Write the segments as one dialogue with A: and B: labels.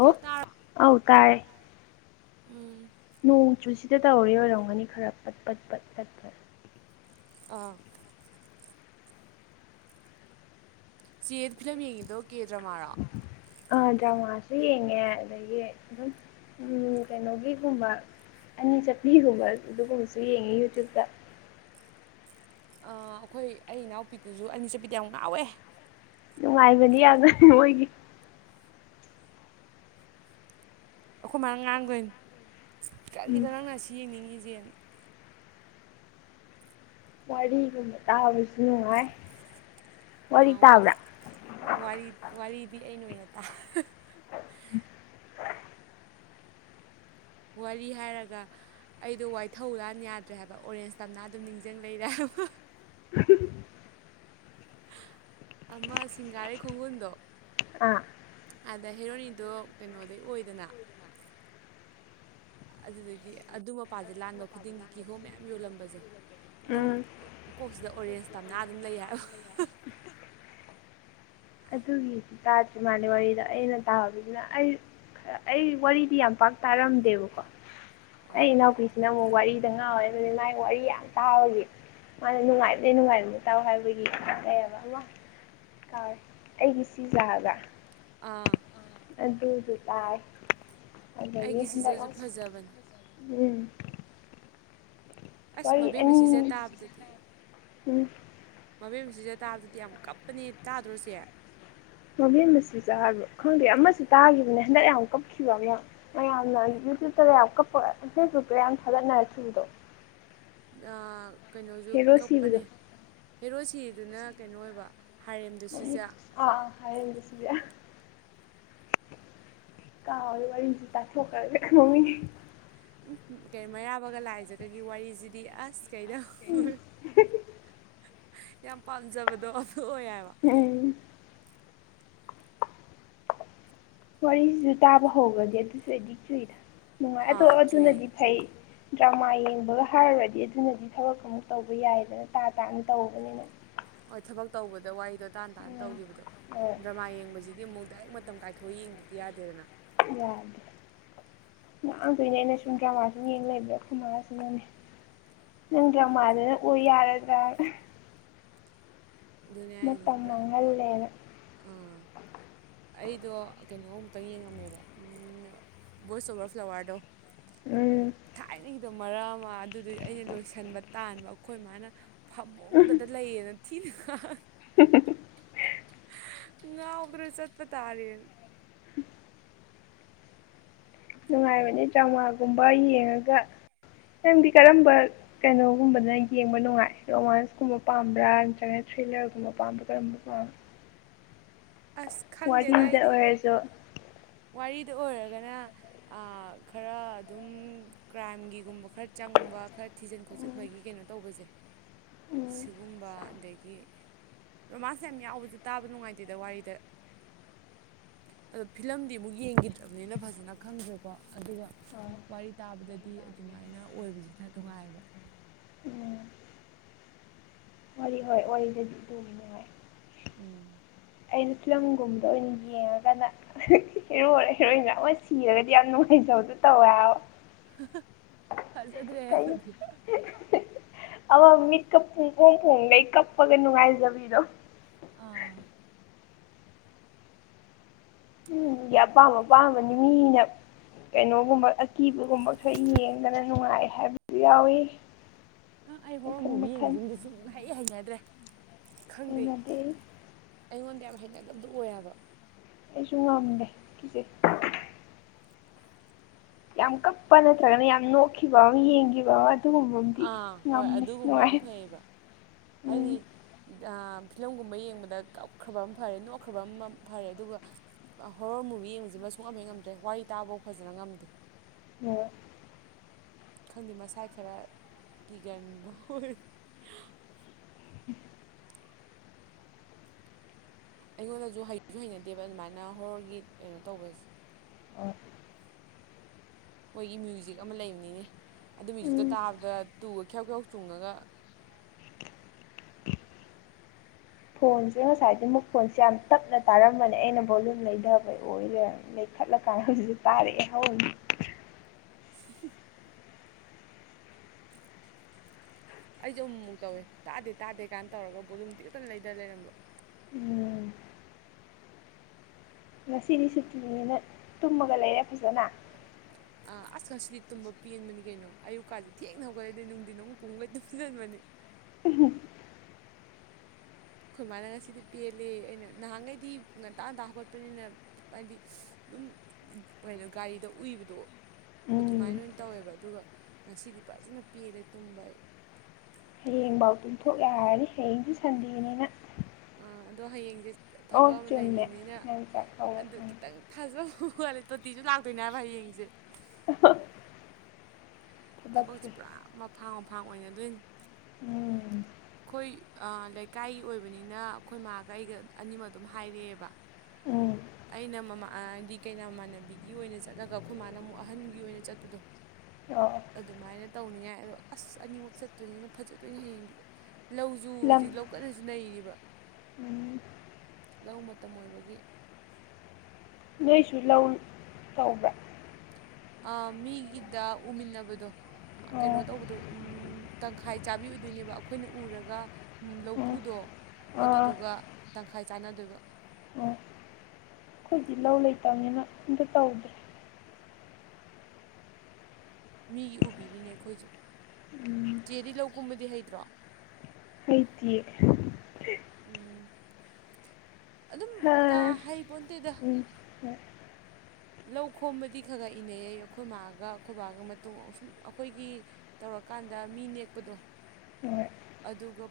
A: ꯆꯦ ꯇꯥꯔ ꯑꯧ ꯇꯥꯢ ꯎꯝ
B: ꯅꯣꯡ ꯆꯨꯁꯤꯗ ꯇꯧꯔꯤ ꯑꯣꯏꯔꯝꯒꯅꯤ ꯈꯔ ꯄꯠ ꯄꯠ ꯄꯠ ꯄꯠ ꯄꯠ
A: ꯑꯥ ꯆꯦ ꯐꯤꯂꯝ ꯌꯦꯡꯉꯤꯗꯣ ꯀꯦ ꯗ꯭ꯔꯃꯥꯔꯣ
B: ꯑ ꯗ꯭ꯔꯃꯁꯨ ꯌꯦꯡꯉꯦ ꯑꯗꯒꯤ ꯑꯗꯨꯝ ꯎꯝ ꯀꯩꯅꯣꯒꯤꯒꯨꯝꯕ ꯑꯅꯤ ꯆꯠꯄꯤꯒꯨꯝꯕ ꯑꯗꯨꯒꯨꯝꯕꯁꯨ ꯌꯦꯡꯉꯤ ꯌꯨꯇ꯭ꯌꯨꯕꯇ
A: ꯑ ꯑꯩꯈꯣꯏ ꯑꯩ ꯏꯅꯥꯎꯄꯤꯗꯨꯨꯁꯨ ꯑꯅꯤ ꯆꯠꯄꯤꯗ ꯌꯥꯝ ꯉꯥꯎꯋꯦ
B: ꯅꯨꯡꯉꯥꯏꯕꯅꯤ ꯌꯥꯝꯅ ꯃꯣꯏꯒꯤ
A: ꯑꯩꯈꯣꯏ ꯃꯥꯅꯥ ꯉꯥꯡꯗꯣꯏꯅꯤ
B: ꯎꯝ
A: ꯀꯔꯤꯗ ꯅꯪꯅ ꯑꯁꯤ ꯌꯦꯡꯅꯤꯡꯉꯤꯁꯦꯅ
B: ꯋꯥꯔꯤꯒꯨꯝꯕ ꯇꯥꯕꯁꯨ ꯅꯨꯡꯉꯥꯏ
A: ꯑ
B: ꯋꯥꯔꯤ ꯇꯥꯕ꯭ꯔꯥ
A: ꯋꯥꯔꯤ ꯋꯥꯔꯤꯗꯤ ꯑꯩꯅ ꯑꯣꯏꯅ ꯇꯥ
B: [inaudible]
A: ꯋꯥꯔꯤ ꯍꯥꯏꯔꯒ ꯑꯩꯗꯣ ꯋꯥꯏꯊꯧ ꯂꯥꯟ ꯌꯥꯗ꯭ꯔꯦ ꯍꯥꯏꯕ ꯑꯣꯔꯦꯟꯖ ꯇꯝꯅ ꯑꯗꯨꯝ ꯅꯤꯡꯁꯤꯡ ꯂꯩꯔꯦ ꯍꯥꯏꯕ ꯑꯃ ꯁꯤꯡꯒꯥꯔꯩ ꯈꯣꯡꯒꯨꯟꯗꯣ
B: ꯑꯥ
A: ꯑꯗ ꯍꯦꯔꯣꯅꯤꯗꯣ ꯀꯩꯅꯣꯗꯩ ꯑꯣꯏꯗꯅ ꯑꯗꯨꯗꯒꯤ ꯑꯗꯨ ꯃꯄꯥꯁꯦ ꯂꯥꯟꯕ ꯈꯨꯗꯤꯡꯒꯤ ꯀꯤꯍꯣꯝ ꯃꯌꯥꯝ ꯌꯣꯜꯂꯝꯕꯁꯦ ꯑꯗꯨꯝ
B: ꯎꯝ
A: ꯀꯣꯛꯁꯤꯗ ꯑꯣꯔꯦꯟꯖ ꯇꯝꯅ ꯑꯗꯨꯝ ꯂꯩ ꯍꯥꯏꯕ
B: ꯑꯗꯨꯒꯤꯗꯤ ꯇꯥꯗ꯭ꯔꯤ ꯃꯥꯂꯦ ꯋꯥꯔꯤꯗꯣ ꯑꯩꯅ ꯇꯥꯕꯗꯨꯅ ꯑꯩ ꯈꯔ ꯑꯩ ꯋꯥꯔꯤꯗꯤ ꯌꯥꯝ ꯄꯥꯛ ꯇꯥꯔꯝꯗꯦꯕꯀꯣ ꯑꯩ
A: ꯑꯥ
B: ꯏꯅꯥꯎꯄꯤꯁꯤꯅ ꯑꯃꯨꯛ ꯋꯥꯔꯤ ꯉꯥꯎꯋꯦ ꯑꯗꯨꯒꯤ ꯃꯥꯏ ꯋꯥꯔꯤ ꯌꯥꯝ ꯇꯥꯕꯒꯤ ꯃꯥꯅ ꯅꯨꯡꯉꯥꯏꯕꯅꯦ ꯅꯨꯡꯉꯥꯏꯕꯅꯦ ꯇꯥꯎ ꯍꯥꯏꯕꯒꯤ ꯐꯩꯌꯦꯕ ꯑꯃ ꯀꯥꯎꯔꯦ [unintelligible] ꯑꯩꯒꯤ ꯁꯤꯖꯥ ꯍꯥꯏꯕꯔꯥ
A: ꯑꯥ
B: ꯑꯗꯨꯗꯨ ꯇꯥꯏ ꯑꯗꯒꯤ ꯍꯟꯗꯛ
A: ꯖꯕꯅꯤ
B: ꯎꯝ
A: ꯑꯁ
B: ꯋꯥꯔꯤ
A: ꯃꯕꯦꯝꯃꯥ ꯁꯤꯖꯥ
B: ꯑꯅꯤ
A: ꯇꯥꯕꯗꯗꯤ
B: ꯎꯝ
A: ꯃꯕꯦꯝꯁꯤꯖꯥ ꯇꯥꯕꯗꯗꯤ ꯌꯥꯝ ꯀꯞꯄꯅꯦ ꯇꯥꯗ꯭ꯔꯣ ꯆꯦ
B: ꯃꯕꯦꯝꯃꯥ ꯁꯤꯖꯥ ꯍꯥꯏꯕꯔꯣ ꯈꯪꯗꯦ ꯑꯃꯁꯨ ꯇꯥꯒꯤꯕꯅꯦ ꯍꯟꯗꯛ ꯌꯥꯝ ꯀꯞꯈꯤꯕ ꯑꯃ ꯃꯌꯥꯝꯅ ꯌꯨꯇ꯭ꯌꯨꯕꯇꯒ ꯌꯥꯝ ꯀꯞꯄ ꯐꯦꯁꯕꯨꯛꯇ ꯌꯥꯝ ꯊꯥꯒꯠꯅꯔꯛꯈꯤꯕꯗꯣ
A: ꯀꯩꯅꯣꯁꯨ
B: ꯍꯦꯔꯣ
A: ꯀꯛꯄꯅꯦ
B: ꯁꯤꯕꯗꯣ
A: ꯍꯦꯔꯣ ꯁꯤꯔꯤꯗꯨꯅ ꯀꯩꯅꯣ ꯑꯣꯏꯕ ꯍꯥꯔꯦꯝꯗꯣ ꯁꯤꯖ
B: [unintelligible] ꯑꯥꯑꯥ ꯍꯥꯔ‌ꯦꯝꯗ ꯁꯤꯖꯥ ꯀꯥꯎꯑꯦ ꯋꯥꯔꯤꯁꯦ ꯇꯥꯥꯊ‌ꯣꯛꯈꯔꯒ ꯃꯃꯤꯡ
A: ꯎꯝ ꯀꯩ ꯃꯩꯔꯥꯕꯒ ꯂꯥꯏꯖꯒꯒꯤ ꯋꯥꯔꯤꯁꯤꯗꯤ ꯑꯁ ꯀꯩꯗ ꯍꯪꯉꯨꯔꯟ ꯌꯥꯝ ꯄꯥꯝꯖꯕꯗꯣ ꯑꯗꯨ ꯑꯣꯏ ꯍꯥꯏꯕ
B: ꯎꯝ ꯋꯥꯔꯤꯁꯤꯁꯨ ꯇꯥꯕ ꯍꯧꯒꯔꯗꯤ ꯑꯗꯨꯁꯨ ꯑ‌ꯦꯗꯤꯛ ꯆꯨꯏꯗ ꯅꯨꯡꯉꯥꯏ ꯑꯗꯣ
A: ꯑꯥ ꯆꯨꯏꯌꯦ
B: ꯑꯗꯨꯅꯗꯤ ꯐꯩ ꯗ꯭ꯔꯃꯥ ꯌꯦꯡꯕꯒ ꯍꯥꯏꯔꯨꯔꯗꯤ ꯑꯗꯨꯅꯗꯤ ꯊꯕꯛ ꯑꯃꯨꯛ ꯇꯧꯕ ꯌꯥꯏꯗꯅ ꯇꯥ ꯇꯥꯅ ꯇꯧꯕꯅꯤꯅ
A: ꯍꯣꯏ ꯊꯕꯛ ꯇꯧꯕꯗ ꯋꯥꯔꯤꯗꯣ ꯇꯥꯥꯟ ꯇꯥꯅ
B: ꯎꯝ
A: ꯇꯧꯈꯤꯕꯗꯣ
B: ꯍꯣꯏ
A: ꯗ꯭ꯔꯃꯥ ꯌꯦꯡꯕꯁꯤꯗꯤ ꯑꯃꯨꯛ ꯗꯥꯏꯔꯦꯛ ꯃꯇꯝ ꯀꯥꯏꯊꯣꯛꯑ ꯌꯦꯡꯗꯗꯤ ꯌꯥꯗꯦꯗꯅ
B: ꯌꯥꯗꯦ ꯉꯥꯡꯗꯣꯏꯅꯦ ꯑꯩꯅ ꯁꯨꯝ ꯗ꯭ꯔꯃꯥꯁꯨꯝ ꯌꯦꯡ ꯂꯩꯕ ꯑꯩꯈꯣꯏ ꯃꯁꯤꯅꯥꯅꯦ ꯅꯪ ꯗ꯭ꯔꯃꯥꯗꯨꯅ ꯑꯣꯏ ꯌꯥꯔꯗ꯭ꯔꯥꯅ
A: ꯑꯗꯨꯅꯦ ꯍꯥꯏꯁꯤ
B: ꯃꯇꯝ ꯃꯥꯡꯍꯜꯂꯦꯅ
A: ꯑꯥ ꯑꯩꯗꯣ ꯀꯩꯅꯣꯃꯨꯛꯇꯪ ꯌꯦꯡꯉꯝꯃꯦꯕ ꯕꯣꯏꯁ ꯑꯣꯕꯔ ꯐ꯭ꯂꯥꯋꯥꯔꯗꯣ
B: ꯎꯝ
A: ꯊꯥꯏꯅꯒꯤꯗꯣ ꯃꯔꯛ ꯑꯃ ꯑꯗꯨꯗꯨꯏ ꯑꯩꯅ ꯂꯣꯏꯁꯟꯕ ꯇꯥꯟꯕ ꯑꯩꯈꯣꯏ ꯃꯥꯅ ꯐꯃꯨꯡꯗꯗ ꯂꯩꯌꯦꯅ ꯊꯤꯅ ꯉꯥꯡ
B: [unintelligible]
A: ꯉꯥꯎꯗꯅ ꯆꯠꯄ ꯇꯥꯥꯔꯦꯅ
B: ꯅꯨꯡꯉꯥꯏꯕꯅꯤ ꯗꯔ꯭ꯃꯥꯒꯨꯝꯕ ꯌꯦꯡꯉꯒ ꯅꯪꯗꯤ ꯀꯔꯝꯕ ꯀꯩꯅꯣꯒꯨꯝꯕꯅ ꯌꯦꯡꯕ ꯅꯨꯡꯉꯥꯏ ꯔꯣꯃꯥꯟꯁꯀꯨꯝꯕ ꯄꯥꯝꯕ꯭ꯔꯥ ꯅꯠꯇ꯭ꯔꯒ ꯊ꯭ꯔꯤꯂꯔꯒꯨꯝꯕ ꯄꯥꯝꯕ꯭ꯔꯥ ꯀꯔꯝꯕꯥ ꯄꯥꯝ
A: ꯑꯁ ꯈꯪꯗꯦꯗ
B: ꯋꯥꯔꯤꯗ
A: ꯑꯩꯗꯤ
B: ꯑꯣꯏꯔꯖꯨ
A: ꯋꯥꯔꯤꯗ ꯑꯣꯏꯔꯒꯅ ꯈꯔ ꯑꯗꯨꯝ ꯀ꯭ꯔꯥꯏꯝꯒꯤꯒꯨꯝꯕ ꯈꯔ ꯆꯪꯕ ꯈꯔ ꯊꯤꯖꯤꯟ
B: ꯎꯝ
A: ꯈꯣꯠꯆꯤꯟꯕꯒꯤ ꯀꯩꯅꯣ ꯇꯧꯕꯁꯦ
B: ꯎꯝ
A: ꯁꯤꯒꯨꯝꯕ ꯑꯗꯒꯤ ꯔꯣꯃꯥꯟꯁ ꯌꯥꯝ ꯌꯥꯎꯕꯁꯨ ꯇꯥꯕ ꯅꯨꯡꯉꯥꯏꯇꯦꯗ ꯋꯥꯔꯤꯗ ꯑꯗ‌ꯣ ꯐ ꯐꯤꯂꯝꯗꯤ ꯑꯃꯨꯛ ꯌꯦꯡꯈꯤꯗ꯭ꯔꯕꯅꯤꯅ ꯐꯖꯅ ꯈꯪꯗ꯭ꯔꯦꯀꯣ ꯑꯗꯨꯒ
B: ꯍꯣꯏ
A: ꯋꯥꯔꯤ ꯇꯥꯕꯗꯗꯤ ꯑꯗꯨꯃꯥꯏꯅ ꯑꯣꯏꯕꯖꯤꯅ ꯅꯨꯡꯉꯥꯏꯕ
B: ꯎꯝ ꯋꯥꯔꯤ ꯍꯣꯏ ꯋꯥꯔꯤꯗꯗꯤ ꯑꯗꯨꯝꯕ ꯅꯨꯡꯉꯥꯏ
A: ꯎꯝ
B: ꯑꯩꯅ ꯐꯤꯂꯝꯒꯨꯝꯕ ꯑꯣꯏꯅ ꯌꯦꯡꯉꯒꯅ ꯍꯤꯔꯣꯔ ꯍ‌ꯦꯔꯣꯏꯟꯂ ꯑꯃ ꯁꯤꯔꯒꯗꯤ ꯌꯥꯝ ꯅꯨꯡꯉꯥꯏꯖꯕꯗ‌ꯣ ꯇꯧꯋꯦ ꯑꯕ
A: ꯐꯖꯗ꯭ꯔꯦ
B: ꯀꯩꯅ‌ꯣ
A: ꯑꯗꯨꯗꯤ
B: [unintelligible] ꯑꯃ ꯃꯤꯠꯀ ꯄꯨꯡꯄ‌ꯣꯝꯡ ꯄ‌ꯣꯡꯒꯩ ꯀꯞꯄꯒ ꯅꯨꯡꯉꯥꯏꯖꯕꯤꯗꯣ
A: ꯑꯥ
B: ꯎꯝ ꯒꯤ ꯑꯄꯥꯝꯕꯄꯥꯝꯕꯅꯤ ꯃꯤꯅ ꯀꯩꯅꯣꯒꯨꯝꯕ ꯑꯀꯤꯕꯒꯨꯝꯕ ꯈꯔ ꯌꯦꯡꯗꯅ ꯅꯨꯡꯉꯥꯏ ꯍꯥꯏꯕꯁꯨ ꯌꯥꯎꯋꯤ
A: ꯑ ꯑꯩ ꯍꯣꯔ‌ꯣꯔ
B: ꯃꯈꯟ
A: ꯃꯨꯚꯤ
B: ꯃꯈꯟ
A: ꯌꯦꯡꯕꯁꯤꯃꯗꯤ ꯁꯨꯡ ꯍꯩ ꯍꯩꯅꯗ꯭ꯔꯦ ꯈꯪꯗꯦ
B: ꯍꯩꯅꯗꯦ
A: ꯑꯩꯉꯣꯟꯗ ꯌꯥꯝ ꯍꯩꯅꯗꯕꯗꯣ ꯑꯣꯏ ꯍꯥꯏꯕ
B: ꯑꯩꯁꯨ ꯉꯝꯗꯦ ꯀꯤꯖꯩ ꯌꯥꯝ ꯀꯞꯄ ꯅꯠꯇ꯭ꯔꯒꯅ ꯌꯥꯝ ꯅꯣꯛꯈꯤꯕ ꯑꯃ ꯌꯦꯡꯈꯤꯕ ꯑꯃ ꯑꯗꯨꯒꯨꯝꯕ ꯑꯃꯗꯤ
A: ꯑꯥ ꯍꯣꯏ
B: ꯉꯝꯃꯦ
A: ꯑꯗꯨꯒꯨꯝꯕ ꯑꯃ
B: ꯅꯨꯡꯉꯥꯏ
A: ꯐꯩꯌꯦꯕ ꯍꯥꯏꯗꯤ
B: ꯎꯝ
A: ꯑꯥ ꯐꯤꯂꯝꯒꯨꯝꯕ ꯌꯦꯡꯕꯗ ꯀꯞꯈ꯭ꯔꯕ ꯑꯃ ꯐꯔꯦ ꯅꯣꯛꯈ꯭ꯔꯕ ꯑꯃ ꯐꯔꯦ ꯑꯗꯨꯒ ꯍꯣꯔ‌ꯣꯔ ꯃꯨꯚꯤ ꯌꯦꯡꯕꯁꯤꯃ ꯁꯨꯛꯉꯝ ꯍ‌ꯦꯛ ꯉꯝꯗ꯭ꯔꯦ ꯋꯥꯔꯤ ꯇꯥꯕꯐꯥꯎ ꯐꯖꯅ ꯉꯝꯗꯦ
B: ꯑꯣꯝ
A: ꯈꯪꯗꯦ ꯃꯁꯥꯏ ꯈꯔ ꯀꯤꯒꯟꯕ ꯑꯣꯏ
B: [unintelligible]
A: ꯑꯩꯉꯣꯟꯗꯁꯨ ꯍꯩꯁꯨ ꯍꯩꯅꯗꯦꯕ ꯑꯗꯨꯃꯥꯏꯅ ꯍꯣꯔꯒꯤ ꯀꯩꯅꯣ ꯇꯧꯕꯁꯦ ꯃꯣꯏꯒꯤ ꯃ꯭ꯌꯨꯖꯤꯛ ꯑꯃ ꯂꯩꯕꯅꯤꯅꯦ ꯑꯗꯨ ꯃ꯭ꯌꯨꯖꯤꯛꯇꯣ
B: ꯎꯝ
A: ꯇꯥꯕꯗ ꯇꯨꯒ ꯈꯦꯌꯥꯎ ꯈꯦꯌꯥꯎ ꯆꯨꯡꯉꯒ
B: ꯐꯣꯟꯁꯦ ꯉꯁꯥꯏꯗꯤ ꯃꯈꯣꯟꯁꯦ ꯌꯥꯝ ꯇꯞꯅ ꯇꯥꯔꯝꯕꯅꯦ ꯑꯩꯅ ꯕꯣꯂꯨꯝ ꯂꯩꯗꯕꯩ ꯑꯣꯏꯔꯦ ꯅꯩꯊꯠꯂꯀꯥꯟꯗ ꯍꯧꯖꯤꯛꯁꯨ ꯇꯥꯔꯛꯑꯦ ꯍꯧꯅ
A: [unintelligible] ꯑꯩꯁꯨ ꯑꯃꯨꯛꯃꯨꯛ ꯇꯧꯋꯦ ꯇꯥꯗꯦ ꯇꯥꯗꯦ ꯀꯥꯟꯅ ꯇꯧꯔꯒ ꯕꯣꯂꯨꯝ ꯇꯤꯈꯠꯇꯅ ꯂꯩꯗ ꯂꯩꯔꯝꯕ
B: ꯎꯝ ꯉꯁꯤꯗꯤ ꯁꯨꯇꯤꯅꯤꯅ ꯇꯨꯝꯃꯒ ꯂꯩꯔꯦ ꯐꯖꯅ
A: ꯑ ꯑꯁ ꯉꯁꯤꯗꯤ ꯇꯨꯝꯕ ꯄꯦꯟꯕꯅꯤ ꯀꯩꯅꯣ ꯑꯌꯨꯛꯀꯥꯁꯦ ꯊꯦꯡꯅ ꯍꯧꯒꯠꯂꯦꯗꯩ ꯅꯨꯡꯗꯤꯟ ꯑꯃꯨꯛ ꯄꯨꯡꯈꯩ ꯇꯨꯝꯁꯤꯟꯕꯅꯦ ꯑꯩꯈꯣꯏ ꯃꯥꯅ ꯉꯁꯤꯗꯤ ꯄꯦꯜꯂꯦ ꯑꯩꯅ ꯅꯍꯥꯟꯈꯩꯗꯤ ꯉꯟꯇꯥ ꯉꯟꯇꯥ ꯍꯧꯒꯣꯠꯄꯅꯤꯅ ꯍꯥꯏꯗꯤ ꯑꯗꯨꯝ ꯀꯩꯅꯣ ꯒꯥꯔꯤꯗ ꯎꯏꯕꯗꯣ ꯑꯗꯨꯃꯥꯏꯅ
B: ꯎꯝ
A: ꯑꯣꯏꯅ ꯇꯧꯋꯦꯕ ꯑꯗꯨꯒ ꯉꯁꯤꯗꯤ ꯐꯖꯅ ꯄꯦꯜꯂꯦ ꯑꯩ ꯇꯨꯝꯕ
B: ꯍꯌꯦꯡꯐꯥꯎ ꯇꯨꯝꯊꯣꯛ ꯌꯥꯔꯅꯤ ꯍꯌꯦꯡꯗꯤ ꯁꯟꯗꯦꯅꯤꯅ
A: ꯑꯥ ꯑꯗꯣ ꯍꯌꯦꯡꯁꯦ
B: ꯑꯣ
A: ꯊꯕꯛ ꯑꯃ
B: ꯆꯨꯝꯃꯦ
A: ꯂꯩꯔꯤꯕꯅꯤꯅ
B: ꯅꯪ ꯆꯥꯛ ꯀꯧꯔꯛ
A: ꯑꯗꯨ ꯈꯤꯇꯪ ꯊꯥꯖꯕ ꯋꯥꯠꯂꯦ ꯇꯣꯇꯤꯁꯨ ꯂꯥꯛꯇꯣꯏꯅꯦꯕ ꯍꯌꯦꯡꯁꯦ
B: [inaudible]
A: ꯊꯕꯛꯁꯦ ꯄꯨꯔꯥ ꯃꯐꯥꯡ ꯃꯐꯥꯡ ꯑꯣꯏꯅꯗꯣꯏꯅꯤ
B: ꯎꯝ
A: ꯑꯥ ꯂꯩꯀꯥꯏꯒꯤ ꯑꯣꯏꯕꯅꯤꯅ ꯑꯩꯈꯣꯏ ꯃꯥꯒ ꯑꯩꯒ ꯑꯅꯤꯃꯛ ꯑꯗꯨꯝ ꯍꯥꯏꯔꯛꯑꯦꯕ
B: ꯎꯝ
A: ꯑꯩꯅ ꯃꯃꯥ ꯍꯥꯏꯗꯤ ꯀꯩꯅꯥꯃꯥꯃꯣꯟꯅꯕꯤꯒꯤ ꯑꯣꯏꯅ ꯆꯠꯂꯒ ꯑꯩꯈꯣꯏ ꯃꯥꯅ ꯑꯃꯨꯛ ꯑꯍꯟꯒꯤ ꯑꯣꯏꯅ ꯆꯠꯄꯗꯣ
B: [unintelligible]
A: ꯑꯗꯨꯃꯥꯏꯅ ꯇꯧꯅꯤꯡꯉꯥꯏ ꯑꯗꯣ ꯑꯁ ꯑꯅꯤꯃꯛ ꯆꯠꯇꯣꯏꯅꯤꯅ ꯐꯖꯗꯣꯏꯅꯦ ꯍꯌꯦꯡꯗꯤ ꯂꯧꯁꯨꯨ ꯍꯧꯖꯤꯛ
B: ꯂꯝ
A: ꯂꯧ ꯀꯟꯅꯁꯨ ꯅꯩꯔꯤꯕ
B: ꯎꯝ
A: ꯂꯧ ꯃꯇꯝ ꯑꯣꯏꯕꯒꯤ
B: ꯅꯣꯏꯁꯨ ꯂꯧ ꯇꯧꯕ꯭ꯔꯥ
A: ꯑꯥ ꯃꯤꯒꯤꯗ ꯎꯃꯤꯟꯅꯕꯗꯣ ꯀꯩꯅꯣ
B: ꯑꯣ
A: ꯇꯧꯕꯗꯣ ꯎꯝ ꯇꯪꯈꯥꯏ ꯆꯥꯕꯤ ꯑꯣꯏꯗꯣꯏꯅꯦꯕ ꯑꯩꯈꯣꯏꯅ ꯎꯔꯒ
B: ꯑꯣ
A: ꯂꯧꯄꯨꯗꯣ
B: ꯑꯥ
A: ꯑꯗꯨꯗꯨꯒ ꯇꯪꯈꯥꯏ ꯆꯥꯟꯅꯗꯣꯏꯕ
B: ꯈꯣꯏꯗꯤ ꯂꯧ ꯂꯩꯇꯝꯅꯤꯅ ꯑꯝꯇ ꯇꯧꯗꯦ
A: ꯃꯤꯒꯤ ꯎꯕꯤꯔꯤꯅꯦ ꯑꯩꯈꯣꯏꯁꯨ
B: ꯎꯝ
A: ꯆꯦꯗꯤ ꯂꯧꯀꯨꯝꯕꯗꯤ ꯍꯩꯇ꯭ꯔꯣ
B: ꯍꯩꯇꯤꯌꯦ
A: ꯎꯝ ꯑꯗꯨꯝ ꯀꯥ
B: ꯍꯥ
A: ꯍꯩꯄꯣꯟꯇꯦꯗ
B: ꯎꯝ
A: ꯂꯧ ꯈꯣꯝꯕꯗꯤ ꯈꯔ ꯈꯔ ꯏꯅꯩ ꯑꯩ ꯑꯩꯈꯣꯏ ꯃꯥꯒ ꯑꯩꯈꯣꯏꯕꯥꯒ ꯃꯇꯨꯡꯁꯨꯝ ꯑꯩꯈꯣꯏꯒꯤ ꯇꯧꯔꯀꯥꯟꯗ ꯃꯤ ꯅꯦꯛꯄꯗꯣ
B: ꯍꯣꯏ ꯍꯣꯏ
A: ꯑꯗꯨꯒ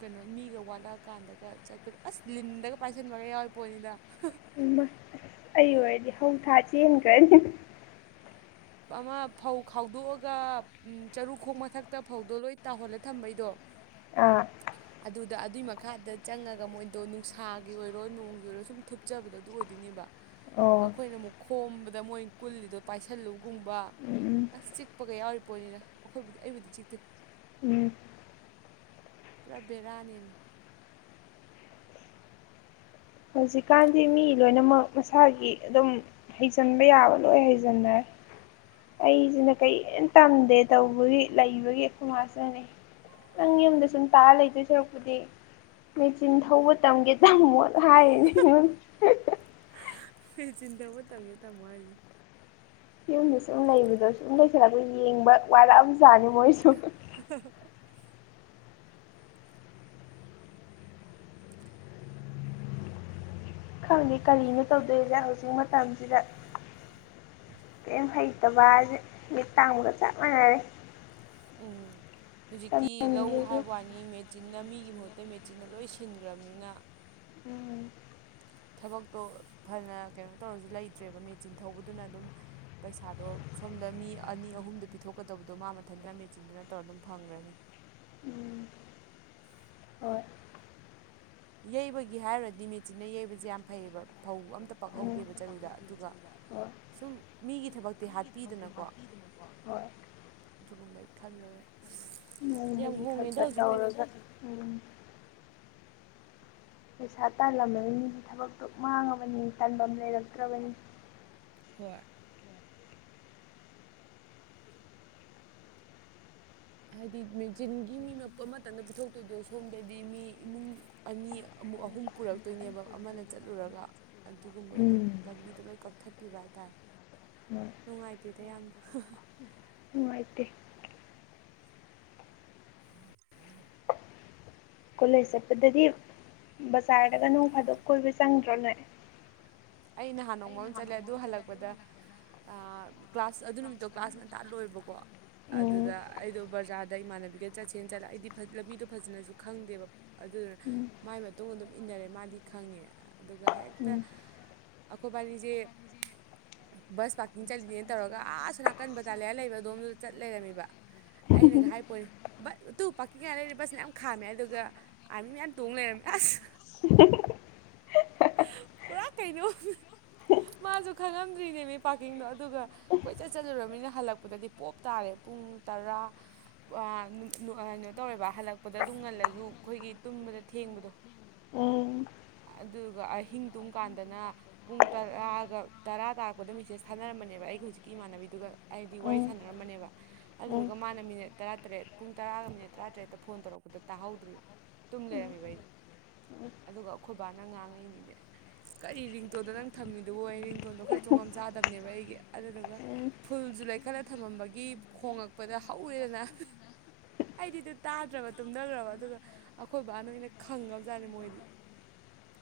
A: ꯀꯩꯅꯣ ꯃꯤꯒ ꯋꯥꯠꯂꯛꯑꯀꯥꯟꯗꯒ ꯆꯠꯄꯗ ꯑꯁ ꯂꯤꯟꯗꯒ ꯄꯥꯏꯁꯟꯕꯒ ꯌꯥꯎꯔꯤ ꯄꯣꯠꯅꯤꯗ
B: ꯏꯝꯃꯥꯏ ꯑꯩ ꯑꯣꯏꯔꯗꯤ ꯍꯧ ꯊꯥ ꯆꯦꯟꯒ꯭ꯔꯥꯅꯤ
A: ꯑꯃ ꯐꯧ ꯈꯥꯎꯗꯣꯛꯑꯒ ꯎꯝ ꯆꯔꯨꯈꯣꯡ ꯃꯊꯛꯇ ꯐꯧꯗꯣ ꯂꯣꯏ ꯇꯥꯎꯍꯜꯂꯥ ꯊꯝꯕꯩꯗꯣ
B: ꯑꯥ
A: ꯑꯗꯨꯗ ꯑꯗꯨꯒꯤ ꯃꯈꯥꯗ ꯆꯪꯉꯒ ꯃꯣꯏꯗꯣ ꯅꯨꯡꯁꯥꯒꯤ ꯑꯣꯏꯔꯣ ꯅꯣꯡꯒꯤ ꯑꯣꯏꯔꯣ ꯁꯨꯝ ꯊꯨꯞꯆꯕꯗꯣ ꯑꯗꯨ ꯑꯣꯏꯗꯣꯏꯅꯦꯕ
B: ꯑꯣ
A: ꯑꯩꯈꯣꯏꯅ ꯑꯃꯨꯛ ꯈꯣꯝꯕꯗ ꯃꯣꯏ ꯀꯨꯜꯂꯤꯗꯣ ꯄꯥꯏꯁꯜꯂꯨ ꯒꯨꯝꯕ
B: ꯎꯝ
A: ꯑꯁ ꯆꯤꯛꯄꯒ ꯌꯥꯎꯔꯤ ꯄꯣꯠꯅꯤꯗ ꯑꯩꯈꯣꯏꯕꯨꯗꯤ ꯑꯩꯕꯨꯗꯤ ꯆꯤꯛꯇꯦ
B: ꯎꯝ
A: ꯄꯨꯔꯥ ꯕꯦꯔꯥꯅꯦꯃꯦ
B: ꯍꯧꯖꯤꯛꯀꯥꯟꯗꯤ ꯃꯤ ꯂꯣꯏꯅꯃꯛ ꯃꯁꯥꯒꯤ ꯑꯗꯨꯝ ꯍꯩꯖꯤꯟꯕ ꯌꯥꯕ ꯂꯣꯏ ꯍꯩꯖꯤꯟꯅꯔꯦ ꯑꯩꯁꯤꯅ ꯀꯔꯤꯝ ꯇꯝꯗꯦ ꯇꯧꯕꯒꯤ ꯂꯩꯕꯒꯤ ꯈꯣꯏꯃꯥꯁꯤꯅꯅꯦ ꯅꯪ ꯌꯨꯝꯗ ꯁꯨꯝ ꯇꯥꯔꯥ ꯂꯩꯗꯣꯏ ꯁꯔꯛꯄꯨꯗꯤ ꯃꯦꯆꯤꯟ ꯊꯧꯕ ꯇꯝꯒꯦ ꯇꯝꯃꯣ ꯍꯥꯏꯔꯤꯅꯦ [unintelligible]
A: ꯃꯦꯆꯤꯟ ꯊꯧꯕꯥ ꯇꯝꯒꯦ ꯇꯝꯃꯣ ꯍꯥꯏꯖꯤ
B: ꯌꯨꯝꯗ ꯁꯨꯝ ꯂꯩꯕꯗꯁꯨ ꯁꯨꯝ ꯂꯩꯁꯤꯜꯂꯛꯄ ꯌꯦꯡꯕ ꯋꯥꯠꯔꯛꯑꯕꯖꯥꯠꯅꯤ ꯃꯣꯏ
A: [unintelligible]
B: ꯈꯪꯉꯦ ꯀꯔꯤꯅꯣ ꯇꯧꯗꯣꯏꯁꯦ ꯍꯧꯖꯤꯛ ꯃꯇꯝꯁꯤꯗ ꯀꯦꯝ ꯍꯩꯇꯕ ꯍꯥꯏꯁꯦ ꯃꯤꯠ ꯇꯥꯡꯕꯒ ꯆꯞ ꯃꯥꯟꯅꯔꯦ
A: ꯎꯝ ꯍꯧꯖꯤꯛꯇꯤ ꯂꯧ
B: ꯇꯝꯍꯟꯒꯦꯁꯨ
A: ꯍꯥꯏꯕ ꯋꯥꯅꯤ ꯃꯦꯆꯤꯟꯅ ꯃꯤꯒꯤ ꯃꯍꯨꯠꯇ ꯃꯦꯆꯤꯟꯅ ꯂꯣꯏ ꯁꯤꯟꯒ꯭ꯔꯅꯤꯅ
B: [unintelligible]
A: ꯊꯕꯛꯇꯣ ꯐꯅ ꯀꯩꯅꯣ ꯇꯧꯔꯁꯨ ꯂꯩꯇ꯭ꯔꯦꯕ ꯃꯦꯆꯤꯟ ꯊꯧꯕꯗꯨꯅ ꯑꯗꯨꯝ ꯄꯩꯁꯥꯗꯣ ꯁꯣꯝꯗ ꯃꯤ ꯑꯅꯤ ꯑꯍꯨꯝꯗ ꯄꯤꯊꯣꯛꯀꯗꯕꯗꯣ ꯃꯥ ꯃꯊꯟꯇꯅ ꯃꯦꯆꯤꯟꯗꯨꯅ ꯇꯧꯔ ꯑꯗꯨꯝ ꯐꯪꯒ꯭ꯔꯅꯤ
B: ꯎꯝ ꯍꯣꯏ
A: ꯌꯩꯕꯒꯤ ꯍꯥꯏꯔꯨꯔꯗꯤ ꯃꯦꯠꯆꯤꯟꯅ ꯌꯩꯕꯁꯦ ꯌꯥꯝ ꯐꯩꯑꯌꯦꯕ ꯐꯧ ꯑꯝꯇ
B: ꯎꯝ
A: ꯄꯛꯍꯧꯗꯦꯕ ꯆꯔꯨꯗ ꯑꯗꯨꯒ
B: ꯍꯣꯏ
A: ꯁꯨꯝ ꯃꯤꯒꯤ ꯊꯕꯛꯇꯤ ꯍꯥꯠꯄꯤꯗꯅꯀꯣ
B: ꯍꯣꯏ
A: ꯑꯗꯨꯒꯨꯝꯕꯩ ꯈꯜꯂ [unintelligible]
B: ꯎ ꯍꯧꯖꯤꯛ ꯈꯛꯇ ꯇꯧꯔꯒꯠ ꯄꯩꯁꯥ ꯇꯥꯜꯂꯝꯂꯅꯤ ꯊꯕꯛꯇꯣ ꯃꯥꯡꯉꯕꯅꯤ ꯇꯥꯟꯐꯝ ꯂꯩꯔꯛꯇ꯭ꯔꯕꯅꯤ
A: ꯍꯣꯏ ꯍꯥꯏꯗꯤ ꯃꯦꯆꯤꯟꯒꯤ ꯃꯤ [unintelligible] ꯑꯃꯇꯅ ꯄꯤꯊꯣꯛꯇꯣꯏꯗꯣ ꯁꯣꯝꯗꯗꯤ ꯃꯤ ꯏꯃꯨꯡ ꯑꯅꯤ ꯑꯃꯨꯛ ꯑꯍꯨꯝ ꯄꯨꯔꯛꯇꯣꯏꯅꯦꯕ ꯑꯃꯅ ꯆꯠꯂꯨꯔꯒ ꯑꯗꯨꯒꯨꯝꯕꯩꯗꯣ ꯂꯝꯕꯤꯗꯣ ꯂꯣꯏ ꯀꯛꯊꯠꯄꯤꯕ ꯍꯥꯏꯇꯥꯔꯦ ꯅꯨꯡꯉꯥꯏꯇꯦꯗ ꯌꯥꯝꯅ
B: ꯅꯨꯡꯉꯥꯏꯇꯦ
A: [inaudible]
B: ꯀꯣꯂꯦꯖ ꯆꯠꯄꯗꯗꯤ ꯕꯖꯥꯔꯗꯒ ꯅꯣꯡ ꯐꯥꯗꯣꯛ ꯀꯣꯏꯕ ꯆꯪꯗ꯭ꯔꯅꯣꯏ
A: ꯑꯩ ꯅꯍꯥꯟ ꯅꯣꯡꯃ ꯑꯃ ꯆꯠꯂꯦ ꯑꯗꯨ ꯍꯜꯂꯛꯄꯗ ꯀ꯭ꯂꯥꯁ ꯑꯗꯨ ꯅꯨꯃꯤꯠꯇꯣ ꯀ꯭ꯂꯥꯁ ꯉꯟꯇ ꯇꯥꯜꯂꯣꯏꯕꯀꯣ
B: ꯎꯝ
A: ꯑꯗꯨꯗ ꯑꯩꯗꯣ ꯕꯖꯥꯔꯗ ꯏꯃꯥꯟꯅꯕꯤꯒ ꯆꯠꯁꯦꯅ ꯆꯠꯂ ꯑꯩꯗꯤ ꯂꯝꯕꯤꯗꯣ ꯐꯖꯅꯁꯨ ꯈꯪꯗꯦꯕ ꯑꯗꯨ
B: ꯎꯝ
A: ꯃꯥꯏ ꯃꯇꯨꯡꯗ ꯑꯗꯨꯝ ꯏꯟꯅꯔꯦ ꯃꯥꯗꯤ ꯈꯪꯉꯦ ꯑꯗꯨꯒ ꯍꯦꯛꯇ ꯑꯈꯣꯏꯕꯥꯅꯤꯖꯦ ꯕꯁ ꯄꯥꯔꯀꯤꯡ ꯆꯠꯂꯤꯅꯦꯅ ꯇꯧꯔꯒ ꯑꯥꯁꯨ ꯅꯥꯀꯟ ꯕꯇꯥ [unintelligible] ꯂꯩꯕ ꯑꯗꯣꯝꯗꯨꯗ ꯆꯠ ꯂꯩꯔꯝꯃꯤꯕ ꯑꯩꯅꯒ ꯍꯥꯏ ꯄꯣꯅꯤ ꯕ ꯑꯗꯨ ꯄꯥꯔꯀꯤꯡ ꯀꯥꯏꯅ [unintelligible] ꯕꯁ ꯃꯌꯥꯝ ꯈꯥꯝꯃꯦ ꯑꯗꯨꯒ ꯑꯔꯃꯤ ꯃꯌꯥꯝ ꯇꯣꯡ ꯂꯩꯔꯝ ꯑꯁ
B: [unintelligible]
A: ꯄꯨꯔꯥ ꯀꯩꯅꯣ ꯃꯥꯁꯨ ꯈꯪꯉꯝꯗ꯭ꯔꯤꯅꯦꯃꯤ ꯄꯥꯔꯀꯤꯡꯗꯣ ꯑꯗꯨꯒ ꯀꯣꯏꯆꯠ ꯆꯠꯂꯨꯨꯔꯃꯤꯅ ꯍꯜꯂꯛꯄꯗꯗꯤ ꯄꯣꯞ ꯇꯥꯔꯦ ꯄꯨꯡ ꯇꯔꯥ [unintelligible] ꯀꯩꯅꯣ ꯇꯧꯔꯦꯕ ꯍꯜꯂꯛꯄꯗ ꯑꯗꯨꯝ ꯉꯜꯂꯁꯨ ꯑꯩꯈꯣꯏꯒꯤ ꯇꯨꯝꯕꯗ ꯊꯦꯡꯕꯗꯣ
B: ꯎꯝ
A: ꯑꯗꯨꯒ ꯑꯍꯤꯡ ꯇꯨꯝꯀꯥꯟꯗꯅ ꯄꯨꯡ ꯇꯔꯥꯒ ꯇꯔꯥ ꯇꯥꯔꯛꯄꯗ ꯃꯤꯁꯦꯁ ꯊꯥꯅꯔꯝꯕꯅꯦꯕ ꯑꯩꯒꯤ ꯍꯧꯖꯤꯛꯀꯤ ꯏꯃꯥꯟꯅꯕꯤꯗꯨꯒ ꯑꯩꯗꯤ ꯋꯥꯔꯤ
B: ꯎꯝ
A: ꯁꯥꯟꯅꯔꯝꯕꯅꯦꯕ
B: ꯎꯝ ꯎꯝ
A: ꯑꯗꯨꯗꯨꯒ ꯃꯥꯅ ꯃꯤꯅꯠ ꯇꯔꯥꯇꯔꯦꯠ ꯄꯨꯡ ꯇꯔꯥꯒ ꯃꯤꯅꯤꯠ ꯇꯔꯥꯇꯔꯦꯠꯇ ꯐꯣꯟ ꯇꯧꯔꯛꯄꯗ ꯇꯥꯍꯧꯗ꯭ꯔꯤꯕ ꯇꯨꯝ ꯂꯩꯔꯝꯃꯤꯕ ꯑꯩꯗꯤ ꯑꯗꯨꯒ ꯑꯩꯈꯣꯏꯕꯥꯅ ꯉꯥꯡꯉꯤ ꯅꯦ ꯀꯔꯤ ꯔꯤꯡꯇꯣꯟꯗꯣ ꯅꯪ ꯊꯝꯃꯤꯗꯨꯕꯣ ꯑꯩ ꯔꯤꯡꯇꯣꯟꯗꯣ ꯈꯔ ꯆꯣꯡꯉꯝ ꯆꯥꯗꯕꯅꯦꯕ ꯑꯩꯒꯤ ꯑꯗꯨꯗꯨꯒ
B: ꯎꯝ
A: ꯐꯨꯜꯁꯨ ꯂꯩꯈꯠꯂ ꯊꯝꯃꯝꯕꯒꯤ ꯈꯣꯡꯂꯛꯄꯗ ꯍꯧꯔꯦꯗꯅ ꯑꯩꯗꯤ ꯑꯗꯨ ꯇꯥꯗ꯭ꯔꯕ ꯇꯨꯝꯊꯈ꯭ꯔꯕ ꯑꯗꯨꯒ ꯑꯩꯈꯣꯏ ꯕꯕꯥ ꯅꯣꯏꯅ ꯈꯪꯉꯕ ꯖꯥꯠꯅꯦ ꯃꯣꯏꯗꯤ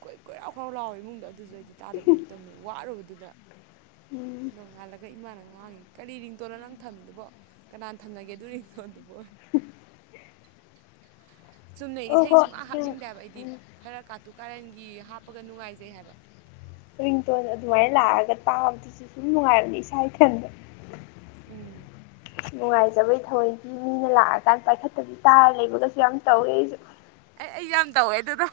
A: ꯀꯣꯏ ꯀꯣꯏꯔꯥꯎ ꯈꯔꯥꯎ ꯂꯥꯎꯋꯦ ꯏꯃꯨꯡꯗꯣ ꯑꯗꯨꯁꯨ ꯑꯩꯗꯤ ꯇꯥꯗꯕꯤ ꯑꯗꯨꯝ ꯇꯝꯃꯦ ꯋꯥꯔꯨꯕꯗꯨꯗ
B: ꯎꯝ
A: ꯅꯣꯡꯉꯥꯜꯂꯒ ꯏꯃꯥꯅ ꯉꯥꯡꯉꯤ ꯀꯔꯤ ꯔꯤꯡꯇꯣꯟꯅꯣ ꯅꯪ ꯊꯝꯃꯤꯗꯨꯕꯣ ꯀꯅꯥꯅ ꯊꯝꯅꯒꯦ ꯑꯗꯨꯔꯤꯇꯣꯟꯗꯕꯣꯏ
B: [inaudible]
A: ꯆꯨꯝꯅ
B: ꯑꯣ
A: ꯏꯁꯩ
B: ꯍꯣꯏ
A: ꯁꯨꯡꯉꯥ
B: ꯎꯝ
A: ꯍꯥꯞꯅꯤꯡꯗꯕ ꯑꯩꯗꯤ
B: ꯎꯝ
A: ꯈꯔ ꯀꯥꯇꯨ ꯀꯥꯔꯟꯒꯤ ꯍꯥꯞ ꯄꯒ ꯅꯨꯡꯉꯥꯏꯖꯩ ꯍꯥꯏꯕ
B: ꯔꯤꯡꯇꯣꯟ ꯑꯗꯨꯃꯥꯏꯅ ꯂꯥꯛꯑꯒ ꯇꯥꯕꯗꯨꯁꯨ ꯁꯨꯝ ꯅꯨꯡꯉꯥꯏꯕꯅꯤ ꯏꯁꯥ ꯏꯊꯟꯗ
A: ꯎꯝ
B: ꯅꯨꯡꯉꯥꯏꯖꯕꯩ ꯊꯑꯣꯏꯗꯤ ꯃꯤꯅ ꯂꯥꯛꯑꯀꯥꯟ ꯄꯥꯏꯈꯠꯇꯗꯤ ꯇꯥꯔ ꯂꯩꯕꯒꯁꯨ ꯌꯥꯝ ꯇꯧꯋꯦ ꯑꯩꯁꯨ
A: ꯑꯩ ꯑꯩ ꯌꯥꯝ ꯇꯧꯋꯦ ꯑꯗꯨꯗꯣ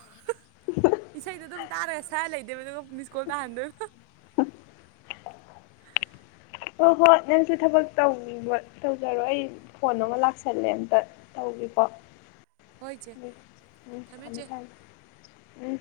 A: ꯏꯁꯩꯗꯣ ꯑꯗꯨꯝ ꯇꯥꯔꯒ ꯁꯔ ꯂꯩꯗꯦꯕ ꯑꯗꯨꯒ ꯃꯤꯁꯀꯣꯜ ꯇꯥꯍꯟꯗꯣꯏꯕꯣ
B: ꯍꯣꯏ ꯍꯣꯏ ꯅꯪꯁꯨ ꯊꯕꯛ ꯇ ꯇꯧꯖꯔꯣ ꯑꯩ ꯐꯣꯟ ꯑꯃ ꯂꯥꯛꯁꯜꯂꯦ ꯑꯝꯇ ꯇꯧꯕꯤꯀꯣ
A: ꯍꯣꯏ ꯆꯦ
B: ꯎꯝ ꯊꯝꯃꯦ ꯊꯝꯃꯦ ꯎꯝ